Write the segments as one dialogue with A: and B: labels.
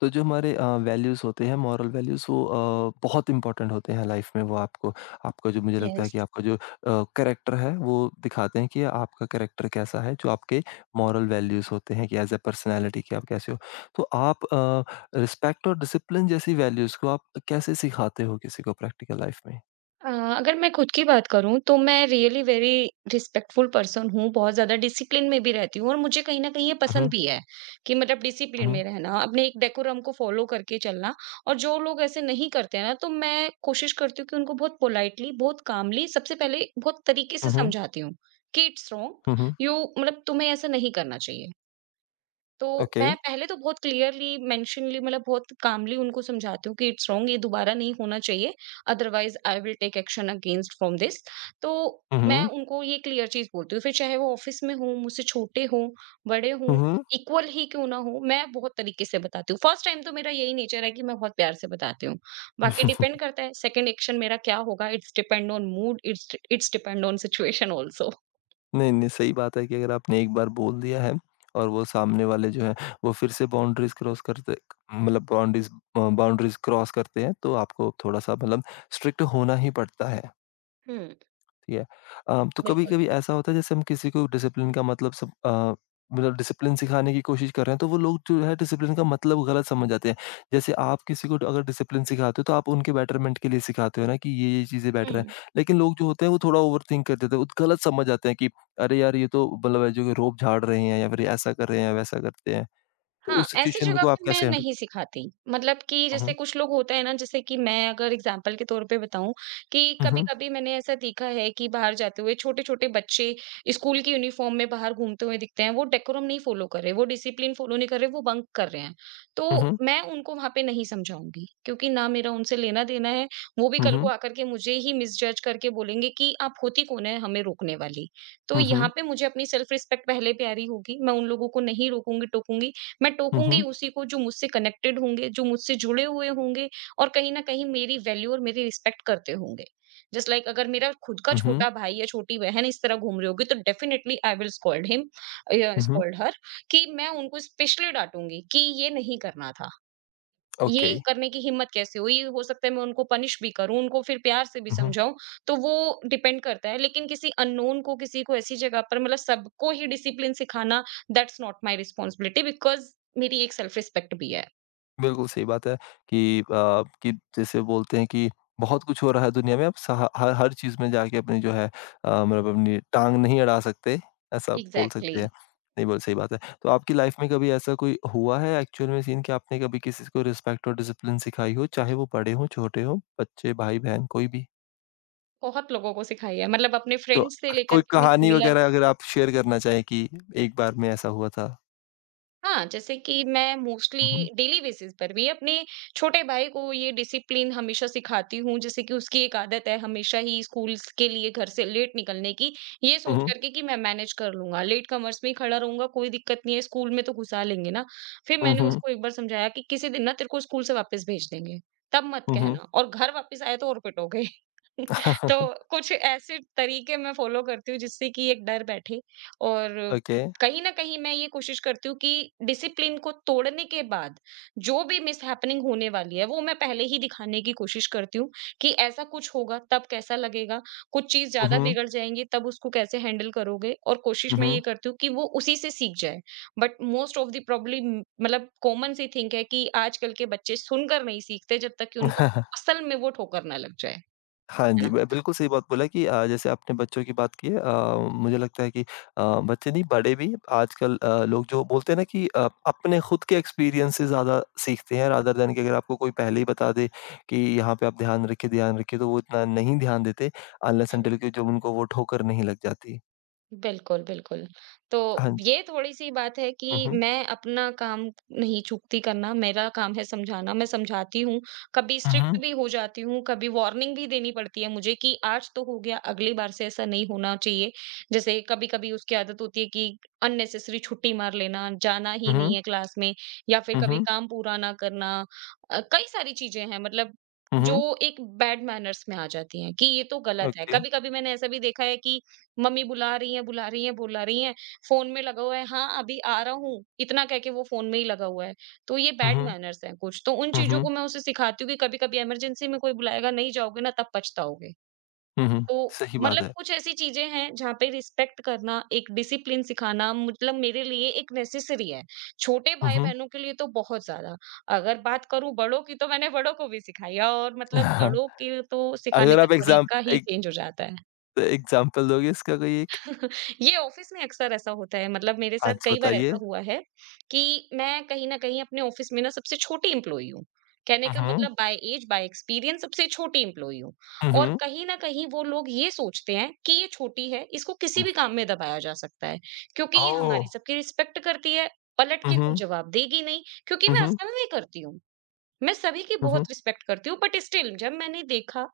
A: तो जो हमारे वैल्यूज़ होते हैं मॉरल वैल्यूज़ वो बहुत इंपॉर्टेंट होते हैं लाइफ में वो आपको आपका जो मुझे लगता है
B: यस,
A: कि आपका जो कैरेक्टर है वो दिखाते हैं कि आपका कैरेक्टर कैसा है जो आपके मॉरल वैल्यूज़ होते हैं कि एज अ पर्सनैलिटी कि आप कैसे हो। तो आप रिस्पेक्ट और डिसिप्लिन जैसी वैल्यूज़ को आप कैसे सिखाते हो किसी को प्रैक्टिकल लाइफ में?
B: अ, अगर मैं खुद की बात करूँ तो मैं रियली वेरी रिस्पेक्टफुल पर्सन हूँ, बहुत ज़्यादा डिसिप्लिन में भी रहती हूँ और मुझे कहीं न कहीं ये
A: हुँ,
B: पसंद भी है कि मतलब डिसिप्लिन
A: हुँ। हुँ,
B: में रहना, अपने एक डेकोरम को फ़ॉलो करके चलना। और जो लोग ऐसे नहीं करते हैं ना, तो मैं कोशिश करती हूँ कि उनको बहुत पोलाइटली, बहुत कामली सबसे पहले बहुत तरीके से
A: हुँ। हुँ,
B: समझाती हूँ कि इट्स रॉन्ग,
A: हुँ। हुँ।
B: यू मतलब तुम्हें ऐसा नहीं करना चाहिए। तो
A: ओके।
B: मैं पहले तो बहुत क्लियरली मेंशनली मतलब बहुत कामली उनको समझाती हूँ कि इट्स रॉन्ग ये दोबारा नहीं होना चाहिए, otherwise I will take action against from this. तो
A: हुँ,
B: मैं
A: हुँ।
B: उनको ये क्लियर चीज बोलती हूँ, फिर चाहे वो ऑफिस में हो, मुझसे छोटे हो, बड़े हो,
A: हुँ, हुँ।
B: इक्वल ही क्यों ना हो। मैं बहुत तरीके से बताती हूँ फर्स्ट टाइम, तो मेरा यही नेचर है कि मैं बहुत प्यार से बताती हूँ। बाकी डिपेंड करता है सेकंड एक्शन मेरा क्या होगा, it's depend on mood, it's it's depend on situation also.
A: नहीं, नहीं, सही बात है कि अगर आपने एक बार बोल दिया है और वो सामने वाले जो हैं, वो फिर से बाउंड्रीज़ क्रॉस करते, मतलब बाउंड्रीज़, बाउंड्रीज़ क्रॉस करते हैं, तो आपको थोड़ा-सा मतलब स्ट्रिक्ट होना ही पड़ता है।
B: हम्म।
A: ठीक है। तो
B: बिल्कुल।
A: कभी-कभी ऐसा होता है जैसे हम किसी को डिसिप्लिन का मतलब डिसिप्लिन सिखाने की कोशिश कर रहे हैं तो वो लोग जो है डिसिप्लिन का मतलब गलत समझ जाते हैं। जैसे आप किसी को अगर डिसिप्लिन सिखाते हो तो आप उनके बेटरमेंट के लिए सिखाते हो ना कि ये चीज़ें बेटर हैं।
B: हम्म।
A: लेकिन लोग जो होते हैं वो थोड़ा ओवरथिंक कर देते हैं, वो गलत समझ जाते हैं कि अरे यार ये तो मतलब है जो रोब झाड़ रहे हैं या फिर ये ऐसा कर रहे हैं, वैसा करते हैं। तो
B: हाँ,
A: उस
B: ऐसी
A: सिचुएशन में
B: जगह
A: को आप
B: पे मैं
A: कैसे हैंडल।
B: नहीं सिखाती। मतलब कि
A: हुँ,
B: जैसे
A: हुँ।
B: कुछ लोग होते हैं ना, जैसे कि मैं अगर एग्ज़ाम्पल के तौर पे बताऊँ कि
A: हुँ, हुँ।
B: कभी-कभी मैंने ऐसा देखा है कि बाहर जाते हुए छोटे-छोटे बच्चे स्कूल की यूनिफ़ॉर्म में बाहर घूमते हुए दिखते हैं। वो डेकोरम नहीं फ़ॉलो कर रहे, वो डिसिप्लिन फ़ॉलो नहीं कर रहे, वो बंक कर रहे हैं। तो
A: हुँ, हुँ।
B: मैं उनको वहाँ पे नहीं समझाऊँगी, क्योंकि ना मेरा उनसे लेना-देना है, वो भी कल को आकर के मुझे ही मिसजज करके बोलेंगे कि आप होती कौन है हमें रोकने वाली। तो
A: हुँ,
B: यहाँ
A: हुँ।
B: पे मुझे अपनी सेल्फ़ रिस्पेक्ट पहले प्यारी होगी, मैं उन लोगों को नहीं रोकूँगी, टोकूँगी। मैं
A: हुँ,
B: टोकूँगी
A: हुँ।
B: उसी को जो मुझसे कनेक्टेड होंगे, जो मुझसे जुड़े हुए होंगे और कहीं न कहीं मेरी वैल्यू और मेरी रिस्पेक्ट करते होंगे। जस्ट लाइक, अगर मेरा खुद का
A: हुँ, हुँ। हुँ, हुँ।
B: छोटा भाई या छोटी बहन इस तरह घूम रही होगी तो definitely I will scold him या
A: हुँ, हुँ।
B: स्कॉल्ड हर। कि मैं उनको स्पेशली डाँटूँगी कि ये नहीं करना था। ये
A: ओके।
B: करने की हिम्मत कैसे हुई? हो सकता है मैं उनको पनिश भी करूँ, उनको फिर प्यार से भी
A: हुँ, हुँ।
B: समझाऊँ, तो वो डिपेंड करता है। लेकिन किसी अननोन को, किसी को ऐसी जगह पर मतलब सबको ही डिसिप्लिन सिखाना, that's not my responsibility because मेरी एक सेल्फ रिस्पेक्ट भी है।
A: बिल्कुल सही बात है कि कि जैसे बोलते हैं कि बहुत कुछ हो रहा है दुनिया में आप सहा हर हर चीज़ में जाके अपनी जो है मतलब अपनी टाँग नहीं अड़ा सकते, ऐसा बोल
B: एग्ज़ैक्टली।
A: सकते हैं। नहीं बोल सही बात है। तो आपकी लाइफ़ में कभी ऐसा कोई हुआ है एक्चुअल में सीन कि आपने कभी किसी को रिस्पेक्ट और डिसिप्लिन सिखाई हो, चाहे वो बड़े हों, छोटे हों, बच्चे, भाई-बहन कोई भी?
B: बहुत लोगों को सिखाई है, मतलब अपने
A: तो
B: फ्रेंड्स से लेकर
A: कोई
B: के अपनी
A: कहानी
B: सिमिलर।
A: वगैरह अगर आप शेयर करना चाहें कि एक बार में ऐसा हुआ था?
B: हाँ, जैसे कि मैं मोस्टली
A: हुँ, हुँ।
B: डेली बेसिस पर भी अपने छोटे भाई को ये डिसिप्लिन हमेशा सिखाती हूँ। जैसे कि उसकी एक आदत है हमेशा ही स्कूल्स के लिए घर से लेट निकलने की, ये
A: हुँ,
B: सोच
A: हुँ।
B: कर के कि मैं मैनेज कर लूँगा। लेट कमर्स में ही खड़ा रहूँगा, कोई दिक्कत नहीं है, स्कूल में तो घुसा लेंगे ना। फिर
A: हुँ,
B: मैंने
A: हुँ।
B: उसको एक बार समझाया कि किसी दिन ना तेरे को स्कूल से वापस भेज देंगे, तब मत
A: हुँ, हुँ।
B: कहना, और घर वापस आए तो और पिटोगे। तो कुछ ऐसे तरीके मैं फ़ॉलो करती हूँ जिससे कि एक डर बैठे। और
A: ओके।
B: कहीं न कहीं मैं ये कोशिश करती हूँ कि डिसिप्लिन को तोड़ने के बाद, जो भी मिसहैपनिंग होने वाली है, वो मैं पहले ही दिखाने की कोशिश करती हूँ कि ऐसा कुछ होगा तब कैसा लगेगा, कुछ चीज़
A: हुँ,
B: ज़्यादा
A: हुँ।
B: बिगड़ जाएँगी तब उसको कैसे हैंडल करोगे, और कोशिश
A: हुँ,
B: मैं ये
A: हुँ।
B: करती हूँ कि वो उसी से सीख जाए। But most of the probably मतलब कॉमन सी थिंग है कि आजकल के बच्चे सुनकर नहीं सीखते जब तक कि उनको असल में वो ठोकर ना लग जाए,
A: हाँ जी,
B: है
A: मैं बिल्कुल सही बात बोला कि जैसे आपने बच्चों की बात की है, मुझे लगता है कि बच्चे नहीं बड़े भी आजकल, लोग जो बोलते हैं ना कि अपने खुद के एक्सपीरियंस से ज़्यादा सीखते हैं रादर दैन कि अगर आपको कोई पहले ही बता दे कि यहाँ पे आप ध्यान रखिए तो वो इतना नहीं ध्यान देते अनलेस
B: ना?
A: अनटिल कि जब उनको वो ठोकर नहीं लग जाती।
B: बिल्कुल, बिल्कुल। तो
A: हाँ जी।
B: ये थोड़ी-सी बात है कि
A: हुँ, हुँ।
B: मैं अपना काम नहीं चूकती करना, मेरा काम है समझाना, मैं समझाती हूँ, कभी
A: हुँ,
B: स्ट्रिक्ट
A: हुँ।
B: भी हो जाती हूँ, कभी वार्निंग भी देनी पड़ती है मुझे कि आज तो हो गया, अगली बार से ऐसा नहीं होना चाहिए। जैसे कभी-कभी उसकी आदत होती है कि अननेसेसरी छुट्टी मार लेना, जाना ही नहीं
A: हुँ,
B: है क्लास में, या फिर
A: हुँ।
B: कभी
A: हुँ,
B: काम पूरा ना करना। कई सारी चीज़ें हैं, मतलब
A: हुँ।
B: जो
A: हुँ।
B: एक बैड मैनर्स में आ जाती हैं कि ये तो गलत है।
A: ओके।
B: कभी-कभी मैंने ऐसा भी देखा है कि मम्मी बुला रही हैं बुला रही हैं बुला रही हैं, फोन में लगा हुआ है, हाँ अभी आ रहा हूँ इतना कह के वो फोन में ही लगा हुआ है। तो ये
A: हुँ,
B: बैड
A: हुँ।
B: मैनर्स है कुछ, तो उन
A: हुँ,
B: चीजों
A: हुँ।
B: को मैं उसे सिखाती हूँ कि कभी कभी इमरजेंसी में कोई बुलाएगा, नहीं जाओगे ना तब पछताओगे।
A: हुँ, हुँ।
B: तो
A: सही बात
B: मतलब
A: है।
B: कुछ ऐसी चीजें हैं जहाँ पे रिस्पेक्ट करना, एक डिसिप्लिन सिखाना मतलब मेरे लिए एक नेसेसरी है। छोटे
A: हुँ,
B: भाई
A: हुँ।
B: बहनों के लिए तो बहुत ज्यादा। अगर बात करूं बड़ों की, तो मैंने बड़ों को भी सिखाया, और मतलब बड़ों के तो सिखाने
A: अगर
B: का
A: आप
B: तरीका ही
A: एक
B: चेंज हो जाता है।
A: एग्ज़ाम्पल दोगे इसका कोई एक?
B: ये ऑफिस में अक्सर ऐसा होता है, मतलब मेरे
A: हाँ
B: साथ
A: जी,
B: कई बार ऐसा
A: बताइए।
B: हुआ है कि मैं कहीं न कहीं अपने ऑफिस में ना सबसे छोटी एम्प्लॉयी हूँ। कहने का
A: हुँ, हुँ।
B: मतलब बाय ऐज बाय एक्सपीरियंस सबसे छोटी एम्प्लॉयी हूँ।
A: हुँ,
B: और
A: हुँ।
B: कहीं न कहीं वो लोग ये सोचते हैं कि ये छोटी है, इसको किसी
A: हुँ।
B: भी काम में दबाया जा सकता है, क्योंकि ये
A: ओह!
B: हमारी सबकी रिस्पेक्ट करती है, पलट
A: हुँ,
B: के कुछ
A: हुँ।
B: जवाब देगी नहीं, क्योंकि
A: हुँ,
B: मैं
A: हुँ।
B: असल में करती हूँ। मैं सभी की
A: हुँ, हुँ।
B: बहुत रिस्पेक्ट करती हूँ, बट स्टिल जब मैंने देखा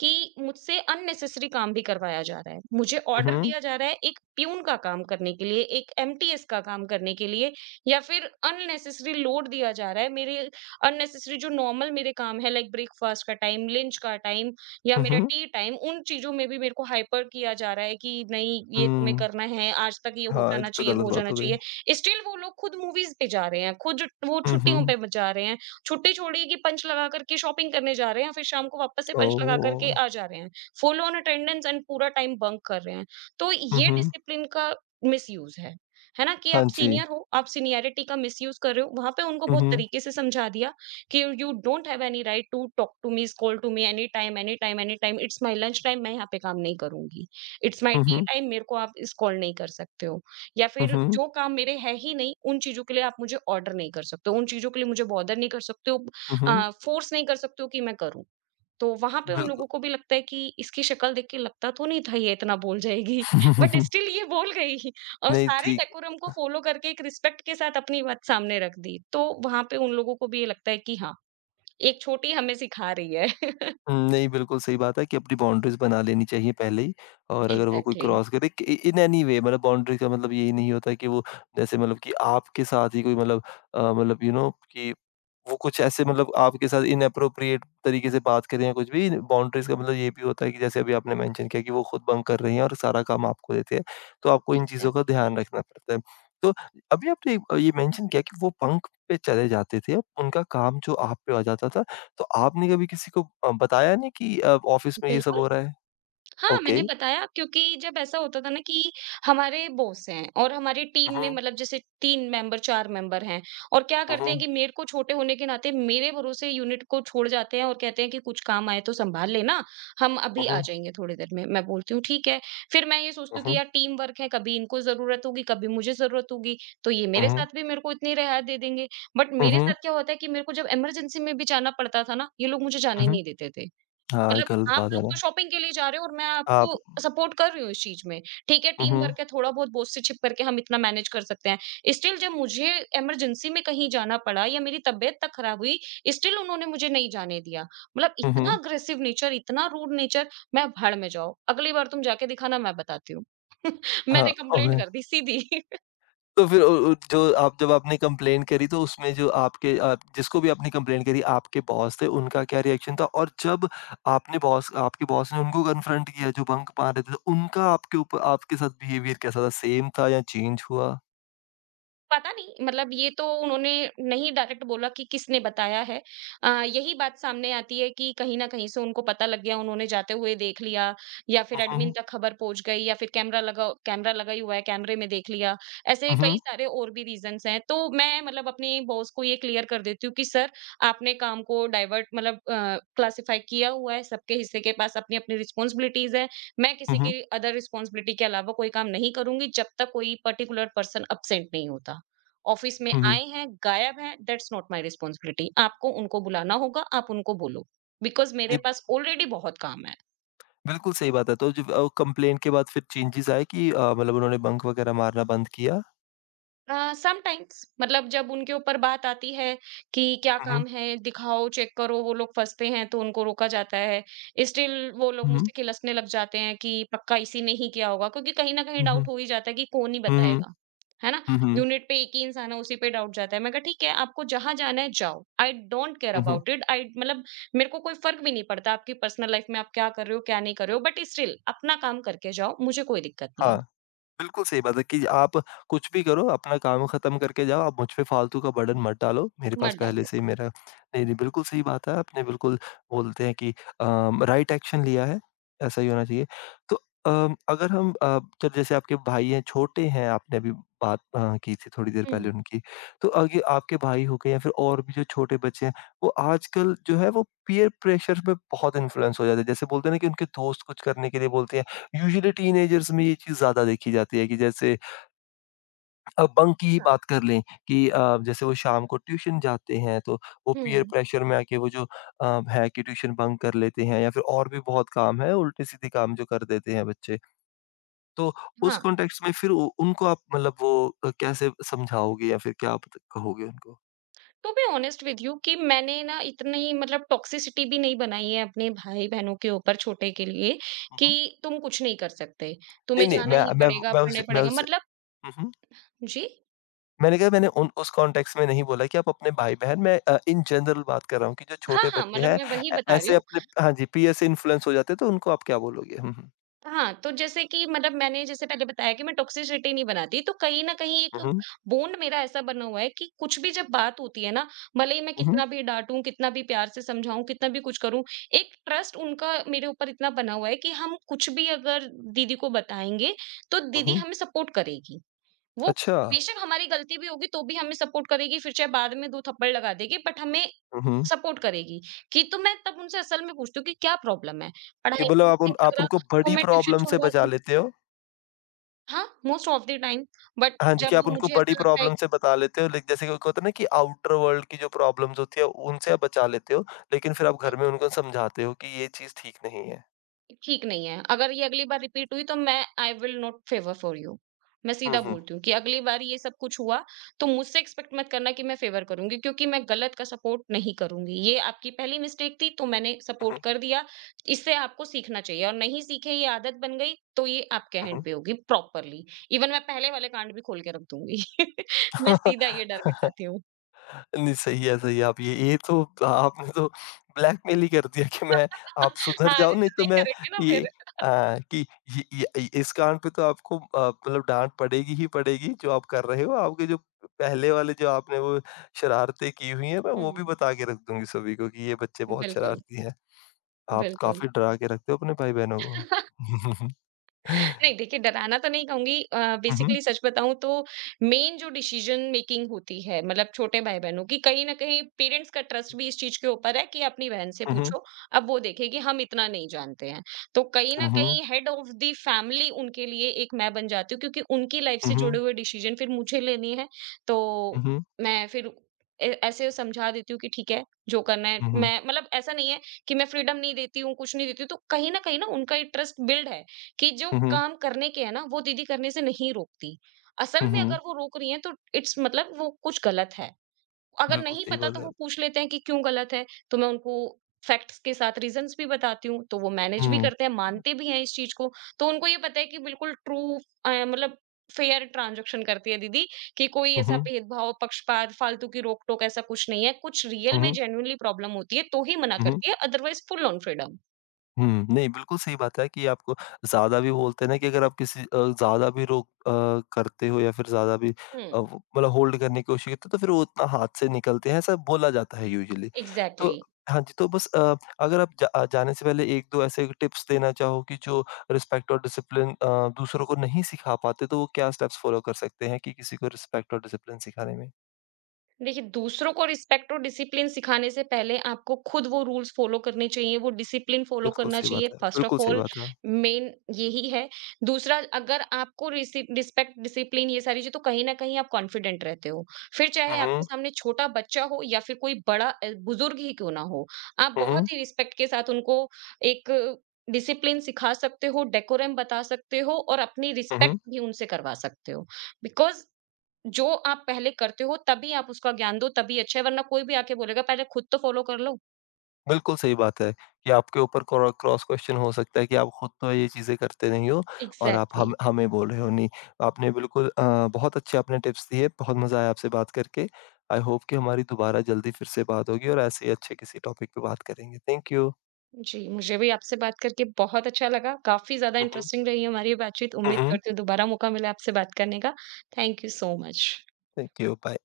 B: कि मुझसे अननेसेसरी काम भी करवाया जा रहा है, मुझे
A: हुँ,
B: ऑर्डर
A: हुँ।
B: दिया जा रहा है एक प्यून का काम करने के लिए, एक एमटीएस का काम करने के लिए, या फिर अननेसेसरी लोड दिया जा रहा है मेरे, अननेसेसरी जो नॉर्मल मेरे काम है लाइक ब्रेकफास्ट का टाइम, लंच का टाइम या
A: हुँ,
B: मेरा
A: हुँ।
B: टी टाइम, उन चीजों में भी मेरे को हाइपर किया जा रहा है कि नहीं ये तुम्हें
A: हुँ।
B: करना है, आज तक ये हो
A: हाँ, एक
B: जाना
A: तो
B: चाहिए, वो
A: गलत
B: हो
A: बात
B: जाना
A: हो गई।
B: चाहिए, स्टिल वो लोग खुद मूवीज पे जा रहे हैं, खुद वो
A: हुँ,
B: छुट्टियों
A: हुँ।
B: पे जा रहे हैं। छुट्टी छोड़ी कि पंच लगा कर के शॉपिंग करने जा रहे हैं, फिर शाम को वापस से पंच लगा कर के
A: ओह!
B: आ जा रहे हैं। फुल ऑन अटेंडेंस एंड पूरा टाइम बंक कर रहे हैं। तो
A: हुँ,
B: ये
A: हुँ।
B: डिसिप्लिन का मिसयूज़ है। है ना? कि आप
A: हाँ जी।
B: सीनियर हो, आप सीनियरिटी का मिसयूज़ कर रहे हो। वहाँ पे उनको
A: हुँ,
B: बहुत
A: हुँ।
B: तरीके से समझा दिया कि you don't have any right to talk to me, scold to me any time, any time, any time. It's my lunch time, मैं यहाँ पे काम नहीं करूँगी। इट्स माय
A: हुँ,
B: टी
A: हुँ।
B: टाइम, मेरे को आप स्कोल्ड नहीं कर सकते हो। या
A: हुँ,
B: फिर
A: हुँ।
B: जो काम मेरे है ही नहीं, उन चीज़ों के लिए आप मुझे ऑर्डर नहीं कर सकते हो, उन चीज़ों के लिए मुझे बॉदर नहीं कर सकते हो,
A: हुँ, हुँ।
B: फोर्स नहीं कर सकते हो कि मैं करूँ। तो वहाँ पे उन
A: बिल्कु
B: लोगों को भी लगता है कि इसकी शक्ल देख के लगता तो नहीं था ये इतना बोल जाएगी, बट स्टिल ये बोल गई और
A: नहीं
B: सारे
A: ठीक।
B: डेकोरम को फ़ॉलो करके एक रिस्पेक्ट के साथ अपनी बात सामने रख दी। तो वहाँ पे उन लोगों को भी ये लगता है कि हाँ, एक छोटी हमें सिखा रही है।
A: नहीं, बिल्कुल सही बात है कि अपनी बाउंड्रीज़ बना लेनी चाहिए पहले ही, और अगर वो कोई
B: एग्ज़ैक्टली।
A: क्रॉस करे कि इ इन एनी वे, मतलब बाउंड्री का मतलब यही नहीं होता कि वो जैसे मतलब कि आपके साथ ही कोई मतलब मतलब यू नो कि वो कुछ ऐसे मतलब आपके साथ इनएप्रोप्रिएट तरीके से बात करें या कुछ भी, बाउंड्रीज़ का मतलब ये भी होता है कि जैसे अभी आपने मेंशन किया कि वो खुद बंक कर रही हैं और सारा काम आपको देते हैं, तो आपको इन चीज़ों का
B: एग्ज़ैक्टली, एग्ज़ैक्टली।
A: ध्यान रखना पड़ता है। तो अभी आपने ये मेंशन किया कि वो बंक पे चले जाते थे, अब उनका काम जो आप पे आ जाता था, तो आपने कभी किसी को बताया नहीं कि ऑफ़िस में ये सब
B: बिल्कुल,
A: हो रहा है?
B: हाँ,
A: ओके।
B: मैंने बताया क्योंकि जब ऐसा होता था ना कि हमारे बॉस हैं और हमारी टीम में
A: उहुँ,
B: मतलब जैसे 3 मेंबर 4 मेंबर हैं, और क्या करते
A: उहुँ,
B: हैं कि मेरे को छोटे होने के नाते मेरे भरोसे यूनिट को छोड़ जाते हैं, और कहते हैं कि कुछ काम आए तो संभाल लेना, हम अभी आ
A: उहुँ,
B: जाएँगे थोड़ी देर में। मैं बोलती हूँ ठीक है, फिर मैं ये सोचती हूँ कि
A: उहुँ,
B: यार टीम वर्क है, कभी इनको ज़रूरत होगी, कभी मुझे ज़रूरत होगी, तो ये मेरे
A: उहुँ,
B: साथ भी मेरे को इतनी रियायत दे देंगे। बट मेरे
A: उहुँ,
B: साथ क्या होता है कि मेरे को जब इमरजेंसी में भी जाना पड़ता था ना, ये लोग मुझे जाने
A: उहुँ।
B: नहीं देते थे।
A: हाँ, ये
B: मतलब
A: गलत
B: आप
A: बात है
B: लोग तो
A: ना।
B: शॉपिंग के लिए जा रहे हो और मैं
A: आप
B: आपको सपोर्ट कर रही हूँ इस चीज़ में। ठीक है, टीम
A: उहुँ,
B: वर्क है, थोड़ा बहुत बॉस से छिप करके हम इतना मैनेज कर सकते हैं। स्टिल जब मुझे इमरजेंसी में कहीं जाना पड़ा या मेरी तबीयत तक खराब हुई, स्टिल उन्होंने मुझे नहीं जाने दिया। मतलब
A: उहुँ।
B: इतना अग्रेसिव नेचर, इतना रूड नेचर, मैं भाड़ में जाओ। अगली बार तुम जाके दिखाना मैं बताती हूँ।
A: हाँ,
B: मैंने कंप्लेंट
A: ओके।
B: कर दी सीधी।
A: तो फिर उ उ जो आप जब आपने कंप्लेन करी तो उसमें जो आपके, जिसको भी आपने कंप्लेन करी आपके बॉस थे, उनका क्या रिएक्शन था? और जब आपने बॉस आपके बॉस ने उनको कन्फ्रंट किया जो बंक मार रहे थे, तो उनका आपके ऊपर आपके साथ बिहेवियर कैसा था? सेम था या चेंज हुआ?
B: पता नहीं, मतलब ये तो उन्होंने नहीं डायरेक्ट बोला कि किसने बताया है। यही बात सामने आती है कि कहीं न कहीं से उनको पता लग गया, उन्होंने जाते हुए देख लिया, या फिर
A: हुँ,
B: एडमिन
A: हुँ।
B: तक खबर पहुँच गई, या फिर कैमरा लगा ही हुआ है, कैमरे में देख लिया। ऐसे
A: हुँ,
B: कई
A: हुँ।
B: सारे और भी रीज़न्स हैं। तो मैं मतलब अपने बॉस को ये क्लियर कर देती हूँ कि सर, आपने काम को डाइवर्ट मतलब क्लासिफ़ाई किया हुआ है, सबके हिस्से के पास अपनी-अपनी रिस्पॉन्सिबिलिटीज़ हैं। मैं
A: हुँ,
B: किसी
A: हुँ।
B: की अदर रिस्पॉन्सिबिलिटी के अलावा कोई काम नहीं करूँगी जब तक कोई पर्टिकुलर पर्सन अब्सेंट नहीं होता। ऑफिस में
A: हुँ, हुँ।
B: आए हैं, गायब हैं, दैट्स नॉट माय रिस्पांसिबिलिटी, आपको उनको बुलाना होगा, आप उनको बोलो बिकॉज़ मेरे
A: जी,
B: पास ऑलरेडी बहुत काम है।
A: बिल्कुल सही बात है। तो जब कंप्लेन के बाद फिर चेंजेस आए कि मतलब उन्होंने बंक वगैरह मारना बंद किया?
B: समटाइम्स जब उनके ऊपर बात आती है कि क्या
A: हुँ, हुँ।
B: काम है, दिखाओ, चेक करो, वो लोग फंसते हैं तो उनको रोका जाता है। स्टिल वो लोग
A: हुँ,
B: मुझसे खिलसने लग जाते हैं कि पक्का इसी ने ही किया होगा, क्योंकि कहीं ना कहीं
A: हुँ। हुँ,
B: डाउट हो ही जाता है कि कौन ही
A: हुँ।
B: बताएगा, है ना।
A: हुँ, हुँ।
B: यूनिट पे एक ही इंसान है, उसी पे डाउट जाता है। मैं कहा ठीक है, आपको जहां जाना है जाओ, आई डोंट केयर
A: हुँ, हुँ।
B: About it. आई मेरे को कोई फर्क भी नहीं पड़ता, आपकी पर्सनल लाइफ में आप क्या कर रहे हो क्या नहीं कर रहे हो, बट स्टिल अपना काम करके जाओ, मुझे कोई दिक्कत नहीं
A: हाँ।
B: है।
A: बिल्कुल सही बात है कि आप कुछ भी करो, अपना काम ख़त्म करके जाओ, आप मुझ पे फ़ालतू का बर्डन मत डालो, मेरे
B: मत
A: पास पहले
B: डालो।
A: से ही मेरा नहीं, नहीं, बिल्कुल सही बात है, आपने बिल्कुल बोलते हैं कि राइट एक्शन लिया है, ऐसा ही होना चाहिए। तो अगर हम तो जैसे आपके भाई हैं, छोटे हैं, आपने अभी बात की थी थोड़ी देर पहले
B: हम्म।
A: उनकी, तो आगे आपके भाई हो गए या फिर और भी जो छोटे बच्चे हैं, वो आजकल जो है वो पीयर प्रेशर में बहुत इन्फ्लुएंस हो जाते हैं। जैसे बोलते हैं ना कि उनके दोस्त कुछ करने के लिए बोलते हैं, यूजुअली टीनेजर्स में ये चीज़ ज़्यादा देखी जाती है कि जैसे अब बंक की ही
B: हाँ।
A: बात कर लें कि जैसे वो शाम को ट्यूशन जाते हैं तो वो पीयर
B: हम्म।
A: प्रेशर में आके वो जो है कि ट्यूशन बंक कर लेते हैं या फिर और भी बहुत काम है उल्टे-सीधे काम जो कर देते हैं बच्चे। तो उस
B: हाँ।
A: कॉन्टेक्स्ट में फिर उ उनको आप मतलब वो कैसे समझाओगे या फिर क्या आप कहोगे उनको?
B: To be honest with you, कि मैंने ना इतनी टॉक्सिसिटी भी नहीं बनाई है अपने भाई बहनों के ऊपर, छोटे के लिए
A: हुँ,
B: कि
A: हुँ।
B: तुम कुछ नहीं कर सकते,
A: नहीं,
B: तुम्हें
A: नहीं
B: जाना
A: मैं
B: ही
A: मैं
B: पड़ेगा,
A: मैं
B: पढ़ने
A: उस मैं
B: पड़ेगा
A: उस। हुँ, हुँ।
B: जी।
A: मैंने कहा मैंने उन उस कॉन्टेक्स्ट में नहीं बोला कि आप अपने भाई-बहन, मैं इन जनरल बात कर रहा हूँ कि जो
B: हाँ,
A: छोटे
B: हाँ,
A: बच्चे हैं
B: मैं वही
A: ऐ
B: बता रही
A: ऐसे
B: हूँ।
A: अपने। हाँ जी, पीयर से इन्फ्लुएंस हो जाते हैं तो उनको आप क्या बोलोगे? हुँ, हुँ।
B: हाँ, तो जैसे कि मैंने जैसे पहले बताया कि मैं टॉक्सिसिटी नहीं बनाती, तो कहीं न कहीं एक
A: उहुँ,
B: बॉन्ड मेरा ऐसा बना हुआ है कि कुछ भी जब बात होती है ना, भले ही मैं
A: उहुँ,
B: कितना भी डाँटूँ, कितना भी प्यार से समझाऊँ, कितना भी कुछ करूँ, एक ट्रस्ट उनका मेरे ऊपर इतना बना हुआ है कि हम कुछ भी अगर दीदी को बताएँगे, तो दीदी
A: उहुँ।
B: हमें सपोर्ट करेगी। वो
A: अच्छा।
B: बेशक हमारी गलती भी होगी, तो भी हमें सपोर्ट करेगी, फिर चाहे बाद में 2 थप्पड़ लगा देगी, बट हमें
A: उहुँ।
B: सपोर्ट करेगी। कि तो मैं तब उनसे असल में पूछती हूँ कि क्या प्रॉब्लम है?
A: कि
B: पढ़ाई
A: मतलब
B: में मन नहीं लग
A: आप
B: रहा
A: उनको
B: तो
A: बड़ी
B: मैं ट्यूशन
A: प्रॉब्लम से
B: छुड़वा
A: बचा
B: दूँ।
A: लेते हो।
B: हाँ, most of the time, but
A: हाँ जी, कि
B: जब
A: आप
B: वो
A: उनको
B: मुझे
A: बड़ी
B: ऐसा लगता है
A: प्रॉब्लम से बता लेते हो, लाइक जैसे कि होता है ना कि आउटर वर्ल्ड की जो प्रॉब्लम्स होती है उनसे आप बचा लेते हो, लेकिन फिर आप घर में उनको समझाते हो कि ये चीज़ ठीक नहीं है।
B: ठीक नहीं है। अगर ये अगली बार रिपीट हुई तो मैं I will not favour for you. मैं
A: हुँ,
B: सीधा
A: हुँ।
B: बोलती हूँ कि अगली बार ये सब कुछ हुआ तो मुझसे एक्सपेक्ट मत करना कि मैं फेवर करूँगी, क्योंकि मैं गलत का सपोर्ट नहीं करूँगी। ये आपकी पहली मिस्टेक थी तो मैंने सपोर्ट
A: उहुँ,
B: कर दिया। इससे आपको सीखना चाहिए, और नहीं सीखे ये आदत बन गई तो ये आपके
A: उहुँ।
B: हैंड पे होगी प्रॉपरली। इवन मैं पहले वाले कांड भी खोल के रख दूँगी। मैं सीधा ये डर बिठाती हूँ।
A: नहीं, सही है, सही है। आप ये तो आपने तो ब्लैकमेल ही कर दिया कि मैं आप सुधर
B: हाँ,
A: जाओ
B: जैसे
A: नहीं तो
B: नहीं
A: मैं
B: करेंगे ना
A: ये,
B: फिर।
A: अ, कि इस कारण पे तो आपको मतलब डाँट पड़ेगी ही पड़ेगी जो आप कर रहे हो। आपके जो पहले वाले जो आपने वो शरारतें की हुई हैं, मैं वो
B: हुँ,
A: भी बता के रख दूँगी सभी को कि ये बच्चे बहुत
B: बिल्कुल,
A: शरारती हैं। आप
B: बिल्कुल।
A: काफ़ी डरा के रखते हो अपने भाई-बहनों को।
B: नहीं देखिए, डराना तो नहीं कहूँगी
A: हुँ, हुँ।
B: बेसिकली सच बताऊँ तो मेन जो डिसीजन मेकिंग होती है छोटे भाई-बहनों की, कहीं न कहीं पेरेंट्स का ट्रस्ट भी इस चीज़ के ऊपर है कि अपनी बहन से
A: हुँ, हुँ।
B: पूछो, अब वो देखेगी, हम इतना नहीं जानते हैं। तो कहीं न
A: हुँ, हुँ।
B: कहीं हेड ऑफ द फैमिली उनके लिए एक मैं बन जाती हूँ, क्योंकि उनकी लाइफ
A: हुँ,
B: से जुड़े
A: हुँ।
B: हुए डिसीजन फिर मुझे लेने हैं। तो
A: हुँ, हुँ।
B: मैं फिर ए ऐसे समझा देती हूँ कि ठीक है, जो करना है
A: हुँ, हुँ।
B: मैं ऐसा नहीं है कि मैं फ्रीडम नहीं देती हूँ, कुछ नहीं देती हूँ, तो कहीं न कहीं ना उनका एक ट्रस्ट बिल्ड है कि जो
A: हुँ, हुँ।
B: काम करने के हैं ना, वो दीदी करने से नहीं रोकती। असल
A: हुँ,
B: में अगर
A: हुँ।
B: वो रोक रही हैं तो इट्स वो कुछ गलत है। अगर
A: बिल्कुल
B: नहीं
A: सही
B: पता
A: बात
B: तो
A: है।
B: वो पूछ लेते हैं कि क्यों गलत है? तो मैं उनको फैक्ट्स के साथ रीज़न्स भी बताती हूँ, तो वो मैनेज भी
A: हुँ।
B: करते हैं, मानते भी हैं इस चीज़ को। तो उनको ये पता है कि बिल्कुल ट्रू अ, मतलब फेयर ट्रांज़ैक्शन करती है दीदी, कि कोई
A: हुँ,
B: ऐसा
A: हुँ।
B: भेदभाव, पक्षपात, फालतू की रोक-टोक ऐसा कुछ नहीं है। कुछ रियल
A: हुँ,
B: में
A: हुँ।
B: जेन्युइनली प्रॉब्लम होती है तो ही मना
A: हुँ, हुँ।
B: करती है, अदरवाइज़ फुल ऑन फ्रीडम।
A: हुँ, नहीं बिल्कुल सही बात है कि आपको ज़्यादा भी बोलते हैं ना कि अगर आप किसी ज़्यादा भी रोक करते हो या फिर ज़्यादा भी
B: हुँ।
A: वो मतलब होल्ड करने की कोशिश करते हो तो फिर वो उतना हाथ से निकलते हैं, ऐसा बोला जाता है यूजुअली।
B: एग्ज़ैक्टली।
A: तो हाँ जी, तो बस अगर आप जा जाने से पहले 1-2 ऐसे टिप्स देना चाहो कि जो रिस्पेक्ट और डिसिप्लिन दूसरों को नहीं सिखा पाते तो वो क्या स्टेप्स फॉलो कर सकते हैं कि किसी को रिस्पेक्ट और डिसिप्लिन सिखाने में?
B: देखिए, दूसरों को रिस्पेक्ट और डिसिप्लिन सिखाने से पहले आपको खुद वो रूल्स फ़ॉलो करने चाहिए, वो डिसिप्लिन फ़ॉलो
A: बिल्कुल
B: करना
A: सही
B: चाहिए
A: बात है,
B: फ़र्स्ट
A: बिल्कुल
B: ऑफ़
A: सही
B: ऑल।
A: बात है।
B: मेन यही है। दूसरा अगर आपको रिसि रिस्पेक्ट, डिसिप्लिन ये सारी चीज़ें, तो कहीं न कहीं आप कॉन्फिडेंट रहते हो। फिर चाहे
A: हुँ,
B: आपके
A: हुँ।
B: सामने छोटा बच्चा हो या फिर कोई बड़ा बुज़ुर्ग ही क्यों ना हो, आप
A: हुँ, हुँ।
B: बहुत ही रिस्पेक्ट के साथ उनको एक डिसिप्लिन सिखा सकते हो, डेकोरम बता सकते हो और अपनी
A: हुँ,
B: रिस्पेक्ट
A: हुँ।
B: भी उनसे करवा सकते हो। बिकॉज़ जो आप पहले करते हो, तभी आप उसका ज्ञान दो, तभी अच्छा है, वरना कोई भी आके बोलेगा पहले खुद तो फॉलो कर लो।
A: बिल्कुल सही बात है कि आपके ऊपर क्रो क्रॉस क्वेश्चन हो सकता है कि आप खुद तो ये चीज़ें करते नहीं हो और आप
B: एग्ज़ैक्टली।
A: हम हमें बोल रहे हो। नहीं, आपने बिल्कुल बहुत अच्छे आपने टिप्स दिए, बहुत मज़ा आया आपसे बात करके। आई होप कि हमारी दोबारा जल्दी फिर से बात होगी और ऐसे ही अच्छे किसी टॉपिक पे बात करेंगे। Thank you.
B: जी, मुझे भी आपसे बात करके बहुत अच्छा लगा। काफ़ी ज़्यादा
A: हुँ, हुँ।
B: इंटरेस्टिंग रही हमारी ये बातचीत।
A: हुँ,
B: उम्मीद
A: हुँ।
B: करती हूँ दोबारा मौका मिले आपसे बात करने का। Thank you so much.
A: Thank you. Bye.